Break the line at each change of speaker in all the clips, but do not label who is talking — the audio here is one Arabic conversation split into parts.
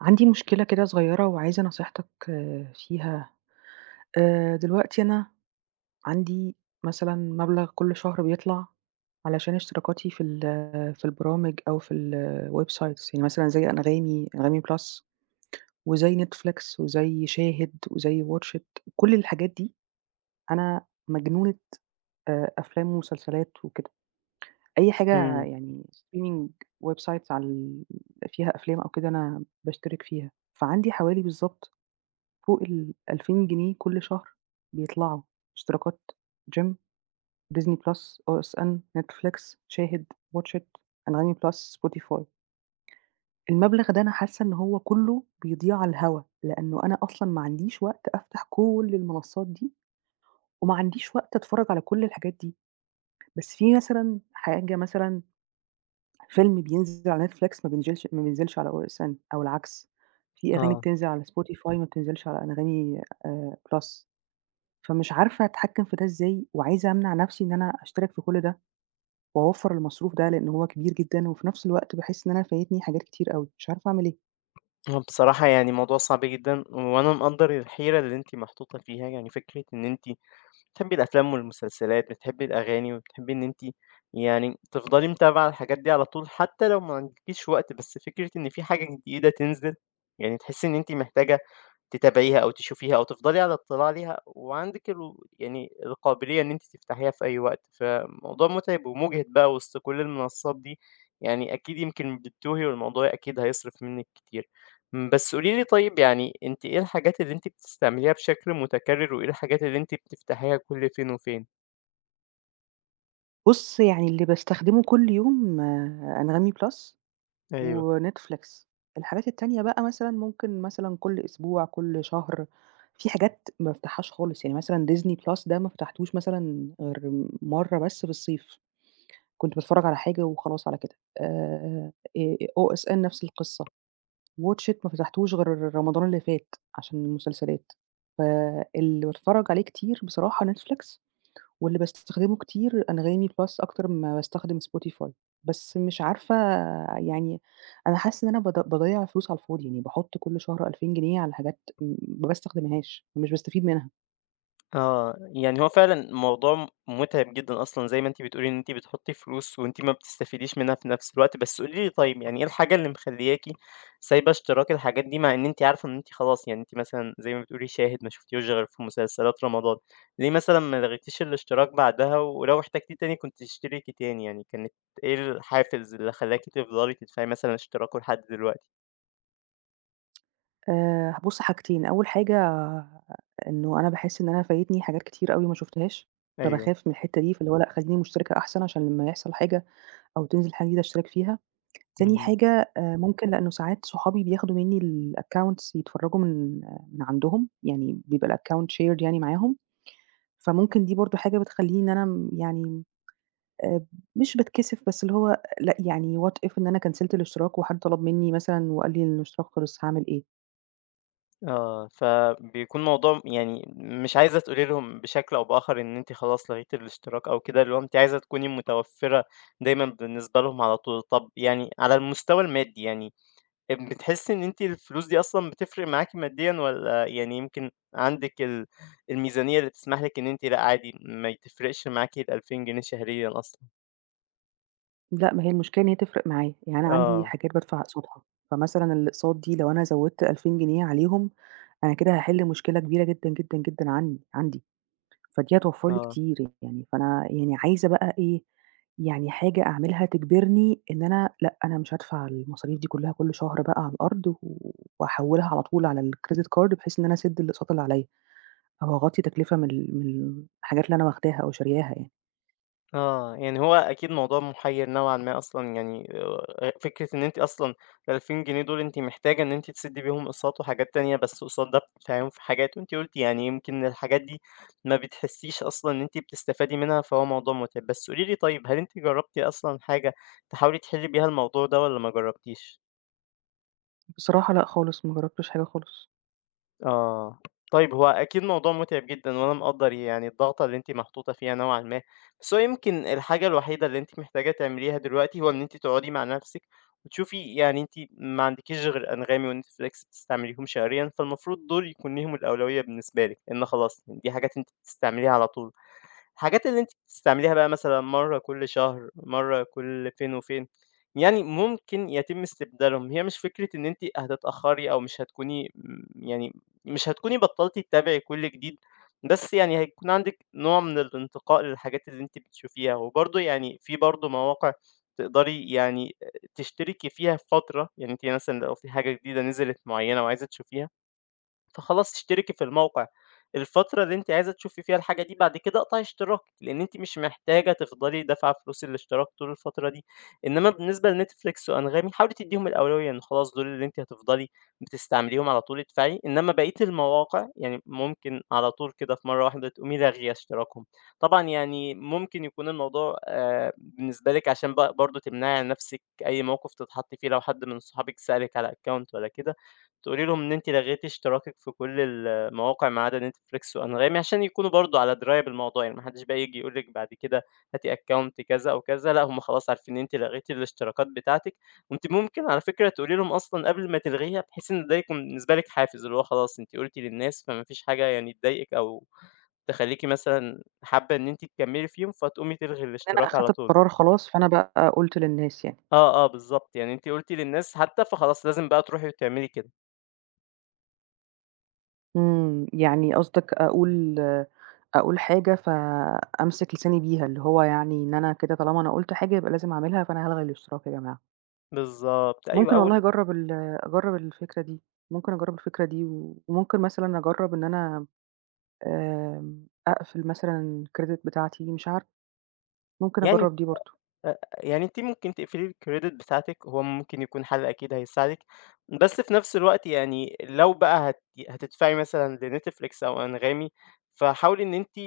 عندي مشكلة كده صغيّرة وعايزة نصيحتك فيها، آآ، دلوقتي أنا عندي مثلًا مبلغ كلّ شهر بيطلع، علشان اشتراكاتي في ال في البرامج أو في الwebsites يعني مثلًا زي أنغامي، أنغامي بلس، وزي Netflix وزي شاهد، وزي WATCH IT، كلّ الحاجات دي أنا مجنونة آآ أفلام ومسلسلات وكده، أي حاجة
إمم.
يعني streaming websites عال فيها أفلام أو كده أنا باشترك فيها، فعندي حوالي بالضبط فوق ال2000 جنيه كلّ شهر بيطلعوا، اشتراكات Gym، Disney Plus ،OSN ،Netflix، شاهد، WATCH IT، أنغامي بلس، Spotify. المبلغ ده أنا حاسّة إن هو كلّه بيضيع على الهوا، لأنه أنا أصلًا ما عنديش وقت أفتح كلّ المنصات دي، وما عنديش وقت أتفرّج على كلّ الحاجات دي. بس في مثلًا حاجة مثلًا، فيلم بينزل على Netflix ما بينزلش ما بينزلش على OSN أو العكس، في أغاني
آه.
بتنزل على Spotify ما بتنزلش على أنغامي آآ بلس، فمش عارفة أتحكّم في ده إزاي، وعايزة أمنع نفْسي إن أنا أشترك في كلّ ده، وأوَفَّر المصروف ده لإن هو كبير جدًا و في نفْس الوقت باحس إن أنا فايتني حاجات كتير أوي، مش عارفة أعمل إيه.
هو بصراحة يعني الموضوع صعب جدًا وأنا مقدر الحيرة اللي أنتِ محطوطة فيها يعني فكرة إن أنتِ بتحبي الأفلام والمسلسلات، بتحبي الأغاني وبتحبي إن أنتِ يعني تفضلي متابعة الحاجات دي على طول حتى لو ما عندكيش وقت، بس فكرة إن في حاجة جديدة تنزل يعني تحسي إن أنتِ محتاجة تتابعيها أو تشوفيها أو تفضلي على اطلاع عليها وعندِك ال يعني القابلية إن أنتِ تفتحيها في أي وقت، فموضوع مُتعب ومُجهد بقى وسط كُل المنصات دي يعني أكيد يمكن بتتوهي والموضوع أكيد هيصرف منِك كتير. بس قولي لي طيب يعني أنتِ إيه الحاجات اللي أنتِ بتستعمليها بشكل متكرر وإيه الحاجات اللي أنتِ بتفتحيها كُل فين وفين؟
بُص يعني اللي باستخدمه كل يوم Anghami Plus
أيوه.
وNetflix، الحاجات التانية بقى مثلًا ممكن مثلًا كل أسبوع، كل شهر، في حاجات ما بافتحهاش خالص، يعني مثلًا Disney Plus ده ما فتحتوش مثلًا غير مرّة بس في الصيف، كنت باتفرج على حاجة وخلاص على كده. آآ OSN نفس القصة، WATCH IT ما فتحتوش غير رمضان اللي فات عشان المسلسلات. ف اللي باتفرج عليه كتير بصراحة Netflix واللي باستخدمه كتير Anghami Plus أكتر مما باستخدم Spotify، بس مش عارفة يعني أنا حاسة إن أنا باض باضيّع فلوس على الفاضي يعني باحُط كل شهر 2000 جنيه على حاجات ما باستخدمهاش، مش باستفيد منها.
آه، يعني هو فعلًا الموضوع مُتعب جدًا أصلًا، زي ما أنتِ بتقولي إن أنتِ بتحطّي فلوس وأنتِ ما بتستفيديش منّها في نفْس الوقت، بس قولي لي طيب، يعني إيه الحاجة اللي مخلّياكِ سايبة اشتراك الحاجات دي مع إن أنتِ عارفة إن أنتِ خلاص يعني أنتِ مثلًا، زي ما بتقولي شاهد ما شفوفتيهوش غير في مسلسلات رمضان، ليه مثلًا ما لغيتيش الاشتراك بعدها ولو احتاجتيه تاني كنتِ تشتركي تاني، يعني كانت إيه الحافز اللي خلاكِ تفضلي تدفعي مثلًا اشتراكه لحد دلوقتي؟
آآ، بُصّ حاجتين، أول حاجة إنه أنا باحس إن أنا فايتني حاجات كتير أوي ما شُفتهاش،
أيوه.
فباخاف من الحتّة دي فاللي هو لأ خلّيني مشتركة أحسن عشان لمّا يحصل حاجة، أو تنزل حاجة جديدة اشترك فيها، تاني
إمم.
حاجة آآ ممكن لأنه ساعات صحابي بياخدوا مني الaccounts يتفرّجوا من من عندهم، يعني بيبقى الaccount shared يعني معاهم، فممكن دي برضه حاجة بتخلّيني إن أنا م يعني، آآ مش باتكسف بس اللي هو لأ يعني what if إن أنا كانسلت الإشتراك وحد طلب مني مثلًا وقال لي إن الإشتراك خلِص، هاعمل إيه؟
آه، فبيكون موضوع يعني مش عايزة تقولي لهم بشكل أو بآخر إن أنتِ خلاص لغيتِ الاشتراك أو كده، اللي هو أنتِ عايزة تكوني متوفّرة دايمًا بالنسبة لهم على طول، طب يعني على المستوى المادي يعني، أ بتحسّي إن أنتِ الفلوس دي أصلًا بتفرِق معاكِ ماديًا، والّا يعني يمكن عندِك ال الميزانية اللي تسمح لِك إن أنتِ لأ عادي ما تفرقش معاكِ ال2000 جنيه شهريًا أصلًا؟
لأ، ما هي المشكلة إن هي تفرِق معايا، يعني أنا عندي
آه.
حاجات بادفع أقساطها فمثلًا، الأقساط دي لو أنا زودت 2000 جنيه عليهم أنا كده هاحل مشكلة كبيرة جدًا، جدًا، جدًا عن عندّي فدّي هتوّفرّ لي
آه.
كتير يعني فأنا يعني عايزة بقى إيه، يعني حاجة أعملها تجبرني، إن أنا لأ، أنا مش هادفع المصاريف دي كلّها كل شهر بقى على الأرض و وهاحولها على طول على الcredit card بحيث إن أنا أسدّ الأقساط اللي عليِّ أهو أغطي تكلفة مل من الحاجات اللي أنا واخداها أو شارياها ي
آه، يعني هو أكيد موضوع مُحير نوعًا ما أصلًا يعني أ أ أ فكرة إن أنتِ أصلًا ال2000 جنيه دُول أنتِ محتاجة إن أنتِ تسدي بيهم أقساط وحاجات تانية، بس قُصاد ده بتدفعيهم، في حاجات. وأنتِ قلتِ يعني يمكن الحاجات دي ما بتحسيش أصلًا إن أنتِ بتستفادي منها فهو موضوع متعب. بس قولي لي طيب هل أنتِ جربتِ أصلًا حاجة تحاولي تحلي بيها الموضوع ده، والّا ما جربتيش؟
بصراحة لأ، خالص، ما جربتِش حاجة خالص.
آه، طيب هو أكيد موضوع مُتعِب جدًا وأنا مقدّر يعني، الضغطة اللي أنتِ محطوطة فيها نوعًا ما. بس هو يمكن الحاجة الوحيدة اللي أنتِ محتاجة تعمليها دلوقتي هو إن أنتِ تقعدي مع نفسِك وتشوفي يعني أنتِ ما عندكيش غير Anghami وNetFlix بتستعمليهم شهريًا فالمفروض دُول يكون ليهم الأولوية بالنسبة لِك، لإن خلاص دي حاجات أنتِ بتستعمليها على طول. الحاجات اللي أنتِ بتستعمليها بقى مثلًا مرّة كل شهر مرّة كل فين وفين يعني، مُمكن يتم استبدالهم. هي مش فكرة إن أنتِ هتتأخري أو مش هتكوني م يعني مش هتكوني بطلتِ تتابعي كل جديد، بس يعني هيكون عندِك نوع من الانتقاء للحاجات اللي أنتِ بتشوفيها وبرضه يعني، في برضه مواقع تقدري يعني أ تشتركي فيها فترة، يعني أنتِ مثلًا لو في حاجة جديدة نزلت مُعينة وعايزة تشوفيها. فخلاص اشتركي في الموقع، الفترة اللي أنتِ عايزة تشوفي فيها الحاجة دي بعد كده أقطعي اشتراكِك لأن أنتِ مش محتاجة تفضلي دافعة فلوس الاشتراك طول الفترة دي. إنمّا بالنسبة لNetFlix وAnghami حاولي تدّيهم الأولوية إن خلاص دُول اللي أنتِ هتفضلي بتستعمليهم على طول ادفعي، إنمّا بقية المواقع يعني، مُمكن على طول كده في مرّة واحدة تقومي لاغية اشتراكهم. طبعًا يعني مُمكن يكون الموضوع آآ بالنسبة لِك عشان ب برضه تمنعي عن نفسِك أي موقف تتحطي فيه، لو حدّ من اصحابِك سألِك على Account والّا كده تقولي لهم إن أنتِ لغيتِ اشتراكِك في كل المواقع ما عدا NetFlix وAnghami عشان يكونوا برضه على دراية بالموضوع يعني، ما حدش بقى ييجي يقول لِك بعد كده هاتي Account كذا أو كذا لأ، هُم خلاص عارفين إن أنتِ لغيتِ الاشتراكات بتاعتِك وأنتِ مُمكن على فكرة تقولي لهم أصلًا قبل ما تلغيها بحيث إن ده يكون بالنسبة لِك حافز، اللي هو خلاص، أنتِ قُلتِ للناس فما فيش حاجة يعني تضايقك، أو تخلّيكِ مثلًا حابة إن أنتِ تكملّي فيهم، فتقومي تلغي
لأن أنا
الاشتراك على
أخدت
طول.
القرار خلاص. فأنا بقى، قُلته للناس يعني.
آه، آه بالضبط يعني أنتِ قُلتِ للناس حتى، فخلاص لازم بقى تروحي، وتعملي كده.
إمم. يعني قصدك أقول أقول حاجة، فأمسك لساني بيها، اللي هو يعني إن أنا كده طالما أنا قُلت حاجة يبقى لازم أعملها، فأنا هالغي الاشتراك يا جماعة.
بالضبط، أيوه
ممكن والله
أول
أجرّب ال أجرّب الفكرة دي. ممكن أجرّب الفكرة دي وممكن مثلًا أجرّب إن أنا آآ أقفل مثلًا الcredit بتاعتي مش عارفة، ممكن
يعني
أجرّب دي برضه.
آآ، آآ، يعني أنتِ ممكن تقفلي الcredit بتاعتِك، هو ممكن يكون حَل أكيد هيساعدِك، بس في نفس الوقت يعني لو بقى هت ي هتدفعي مثلًا لNetflix أو أنغامي، فحاولي إن أنتِ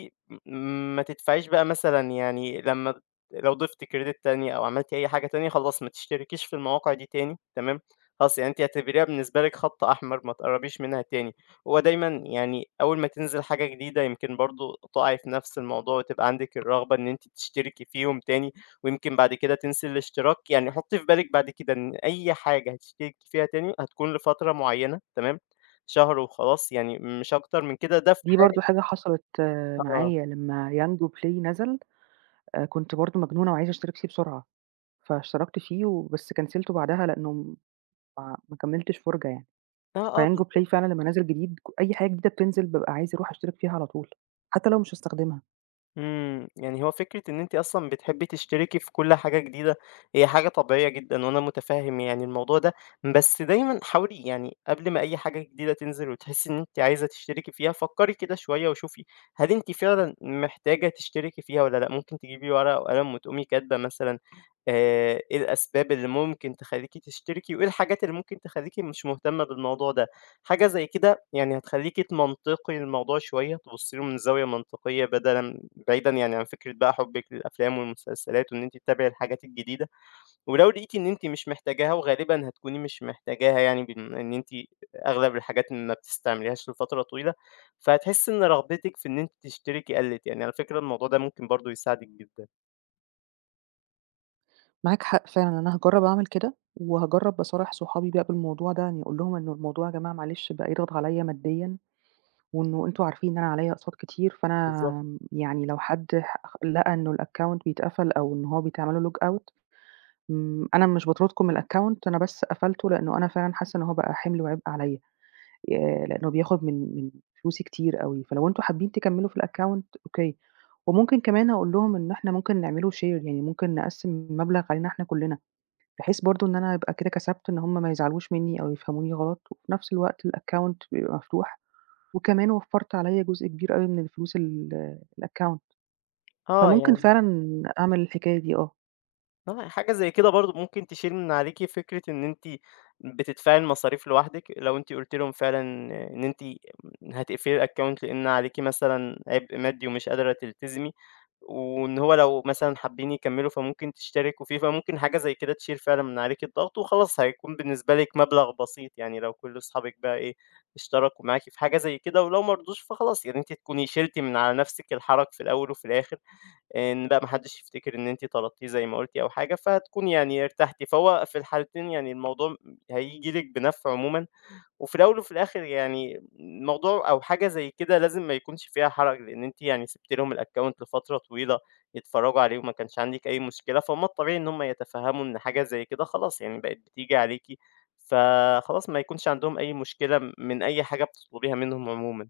م ما تدفعيش بقى مثلًا يعني لمّا ت لو ضِفتِ credit تانية أو عملتِ أي حاجة تانية، خلاص ما تشتركيش في المواقع دي تانية تمام؟ خلاص يعني أنت اعتبريها بالنسبة لك خط أحمر ما تقربيش منها تاني. هو دايمًا يعني أول ما تنزل حاجة جديدة يمكن برضه تُقعي في نفس الموضوع وتبقى عندِك الرغبة إن أنتِ تشتركي فيهم تاني ويمكن بعد كده تنسي الاشتراك، يعني حُطّي في بالِك بعد كده إن أي حاجة هتشتركي فيها تاني، هتكون لفترة معيّنة، تمام؟ شهر وخلاص يعني مش أكتر من كده، ده في
دي
حالة
برضه حاجة حصلِت
آه.
معايا لمّا Yango Play نزل، آآ كنت برضه مجنونة وعايزة أشترك فيه بسرعة. فاشتركت فيه وبس كنسلته بعدها لإنّه م ما كملتش فُرجة يعني.
آه، آه،
فYango
بالضبط.
Play فعلًا لمّا نزل جديد كُ أي حاجة جديدة بتنزل، بابقى عايزة أروح أشترك فيها على طول، حتّى لو مش هاستخدمها.
إمم، يعني هو فكرة إن أنتِ أصلًا بتحبي تشتركي في كُل حاجة جديدة هي حاجة طبيعية جدًا، وأنا متفهم يعني الموضوع ده، بس دايمًا حاولي يعني قبل ما أي حاجة جديدة تنزل وتحسي إن أنتِ عايزة تشتركي فيها فكّري كده شوية وشوفي هل أنتِ فعلًا محتاجة تشتركي فيها والّا لأ، ممكن تجيبي ورقة وقلم وتقومي كاتبة مثلًا آآ إيه الأسباب اللي ممكن تخلّيكِ تشتركي وإيه الحاجات اللي ممكن تخلّيكِ مش مهتمة بالموضوع ده. حاجة زي كده يعني هتخلّيكِ تمنطقي الموضوع شوية، تبُصي له من زاوية منطقية بدلًا بعيدًا يعني عن فكرة بقى حُبِك للأفلام والمسلسلات وإن أنتِ تتابعي الحاجات الجديدة، ولو لقيتِ إن أنتِ مش محتاجاها وغالبًا هتكوني مش محتاجاها يعني بما إن أنتِ أغلب الحاجات ما بتستعمليهاش لفترة طويلة، فهتحسي إن رغبتِك في إن أنتِ تشتركي قلِّت، يعني على فكرة الموضوع ده ممكن برضه يساعدِك جدًا.
معاك حق فعلًا أنا هاجرب أعمل كده وهاجرب أصارح صحابي بقى بالموضوع ده يعني أقول لهم إن الموضوع يا جماعة معلش بقى يضغط عليَّ ماديًا وإنه أنتم عارفين إن أنا عليَّ أقساط كتير،
بالضبط.
فأنا يعني لو حد ح خ لقى إنه الaccount بيتقفل أو إن هو بيتعمل له logout م أنا مش باطردكم من الaccount أنا بس قفلته لأنه أنا فعلًا حاسة إن هو بقى حمل وعبء عليَّ، آآ لأنه بياخد من من فلوسي كتير أوي، فلو أنتم حابين تكملوا في الaccount أوكي، وممكن كمان أقول لهم إن إحنا ممكن نعمله share يعني ممكن نقسِّم المبلغ علينا إحنا كلّنا، بحيث برضه إن أنا يبقى كده كسبت إن هُم ما يزعلوش منّي أو يفهموني غلط وفي نفس الوقت الaccount بيبقى مفتوح وكمان وفرت عليَّ جزء كبير أوي من الفلوس ال الaccount
آه
فممكن
يعني
فعلًا أعمل الحكاية دي آه.
آه، يعني حاجة زي كده برضه ممكن تشيل من عليكِ فكرة إن أنتِ بتدفَعي المصاريف لوحدِك، لو أنتِ قلتِ لهُم فعلًا إن أنتِ [unintelligible] هتقفِلي الaccount لأن عليكِ مثلًا عِبء مادّي ومش قادرة تلتزمي وإن هو لو مثلًا حابّين يكمّلوا فممكن تشتركوا فيه، فممكن حاجة زي كده تشيل فعلًا من عليكِ الضغط وخلاص، هيكون بالنسبة لِك مبلَغ بسيط يعني، لو كلّ أصحابك بقى إيه، اشتركوا معاكِ في حاجة زي كده ولو ما رضوش فخلاص، يعني أنتِ هتكوني شِلتِ من على نفسِك الحَرج في الأول وفي الآخر آآ، إن لأ، ما حدّش يفتكر إن أنتِ طلبتيه زي ما قلتِ أو حاجة، فهتكون يعني ارتحتِ فوق في الحالتين يعني الموضوع م هييجي لِك بنفْع عمومًا، وفي الأول وفي الآخِر يعني الموضوع أو حاجة زي كده لازم ما يكونش فيها حرَج لأن أنتِ يعني سِبتِ لهم الaccount لفترة طويلة يتفرّجوا عليه وما كانش عَندِك أي مشكلة، فهُم الطبيعي إن هُم يتفهّموا إن حاجة زي كده خلاص، يعني بقِت بتيجي عليكِ، فخلاص، ما يكونش عَندهم أي مشكلة م من أي حاجة بتطلبيها منهم عمومًا.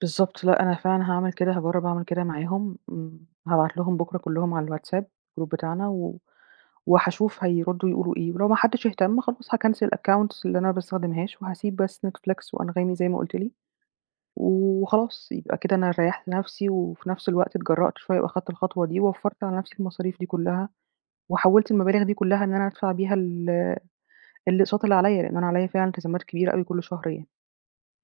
بالضبط، لأ أنا فعلًا هاعمل كده، هاجرّب اعمل كده معاهم، م هابعت لهم بُكرة كلّهم على الWhatsApp group بتاعنا و وهاشوف هيردّوا يقولوا إيه، ولو ما حدّش اهتم، خلاص هاكنسل الaccounts اللي أنا ما باستخدمهاش وهاسِيب بس Netflix وAnghami زي ما قُلت لي وخلاص، يبقى كده أنا ريّحت نفْسي وفي نفْس الوقت اتجرّأت شوية وأخدت الخطوة دي ووفّرت على نفْسي المصاريف دي كلّها وحوّلت المبالغ دي كلّها إن أنا أدفع بيها ال الأقساط اللي عليَّ، لأن أنا عليَّ فعلًا إلتزامات كبيرة أوي كلّ شهر يعني.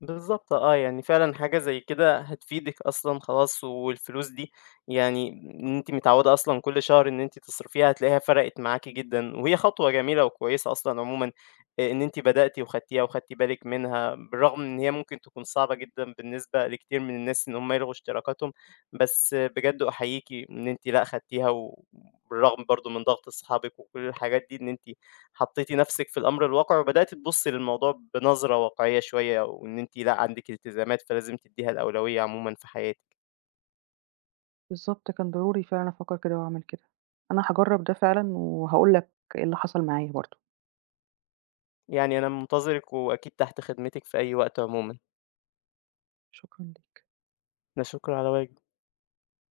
بالضبط آه، يعني فعلًا حاجة زي كده هتفيدِك أصلًا خلاص والفلوس دي يعني إن أنتِ متعوّدة أصلًا كلّ شهر إن أنتِ تصرفيها هتلاقيها فرَقِت معاكِ جدًا، وهي خطوة جميلة وكويسة أصلًا عمومًا إ إن أنتِ بدأتِ وخدتيها وخدتِ بالِك منها، بالرغم إن هي ممكن تكون صعبة جدًا بالنسبة لكتير من الناس إن هُم يلغوا إشتراكاتهم، بس بجد أحيّيكِ إن أنتِ لأ خدتيها و بالرغم برضه من ضغط أصحابك وكلّ الحاجات دي، إن أنتِ حطّيتِ نفْسِك في الأمر الواقع وبدأتِ تبُصّي للموضوع بنظرة واقعية شوية وإن أنتِ لأ، عندِك إلتزامات، فلازم تدّيها الأولوية عمومًا في حياتِك.
بالضبط، كان ضروري فعلًا أفكّر كده وأعمل كده. أنا هاجرّب ده فعلًا وهاقول لك إيه اللي حصَل معايا برضه.
يعني أنا منتظرِك وأكيد تحت خدمتِك في أي وقت عمومًا.
شكرًا ليك.
لا شُكر على واجب.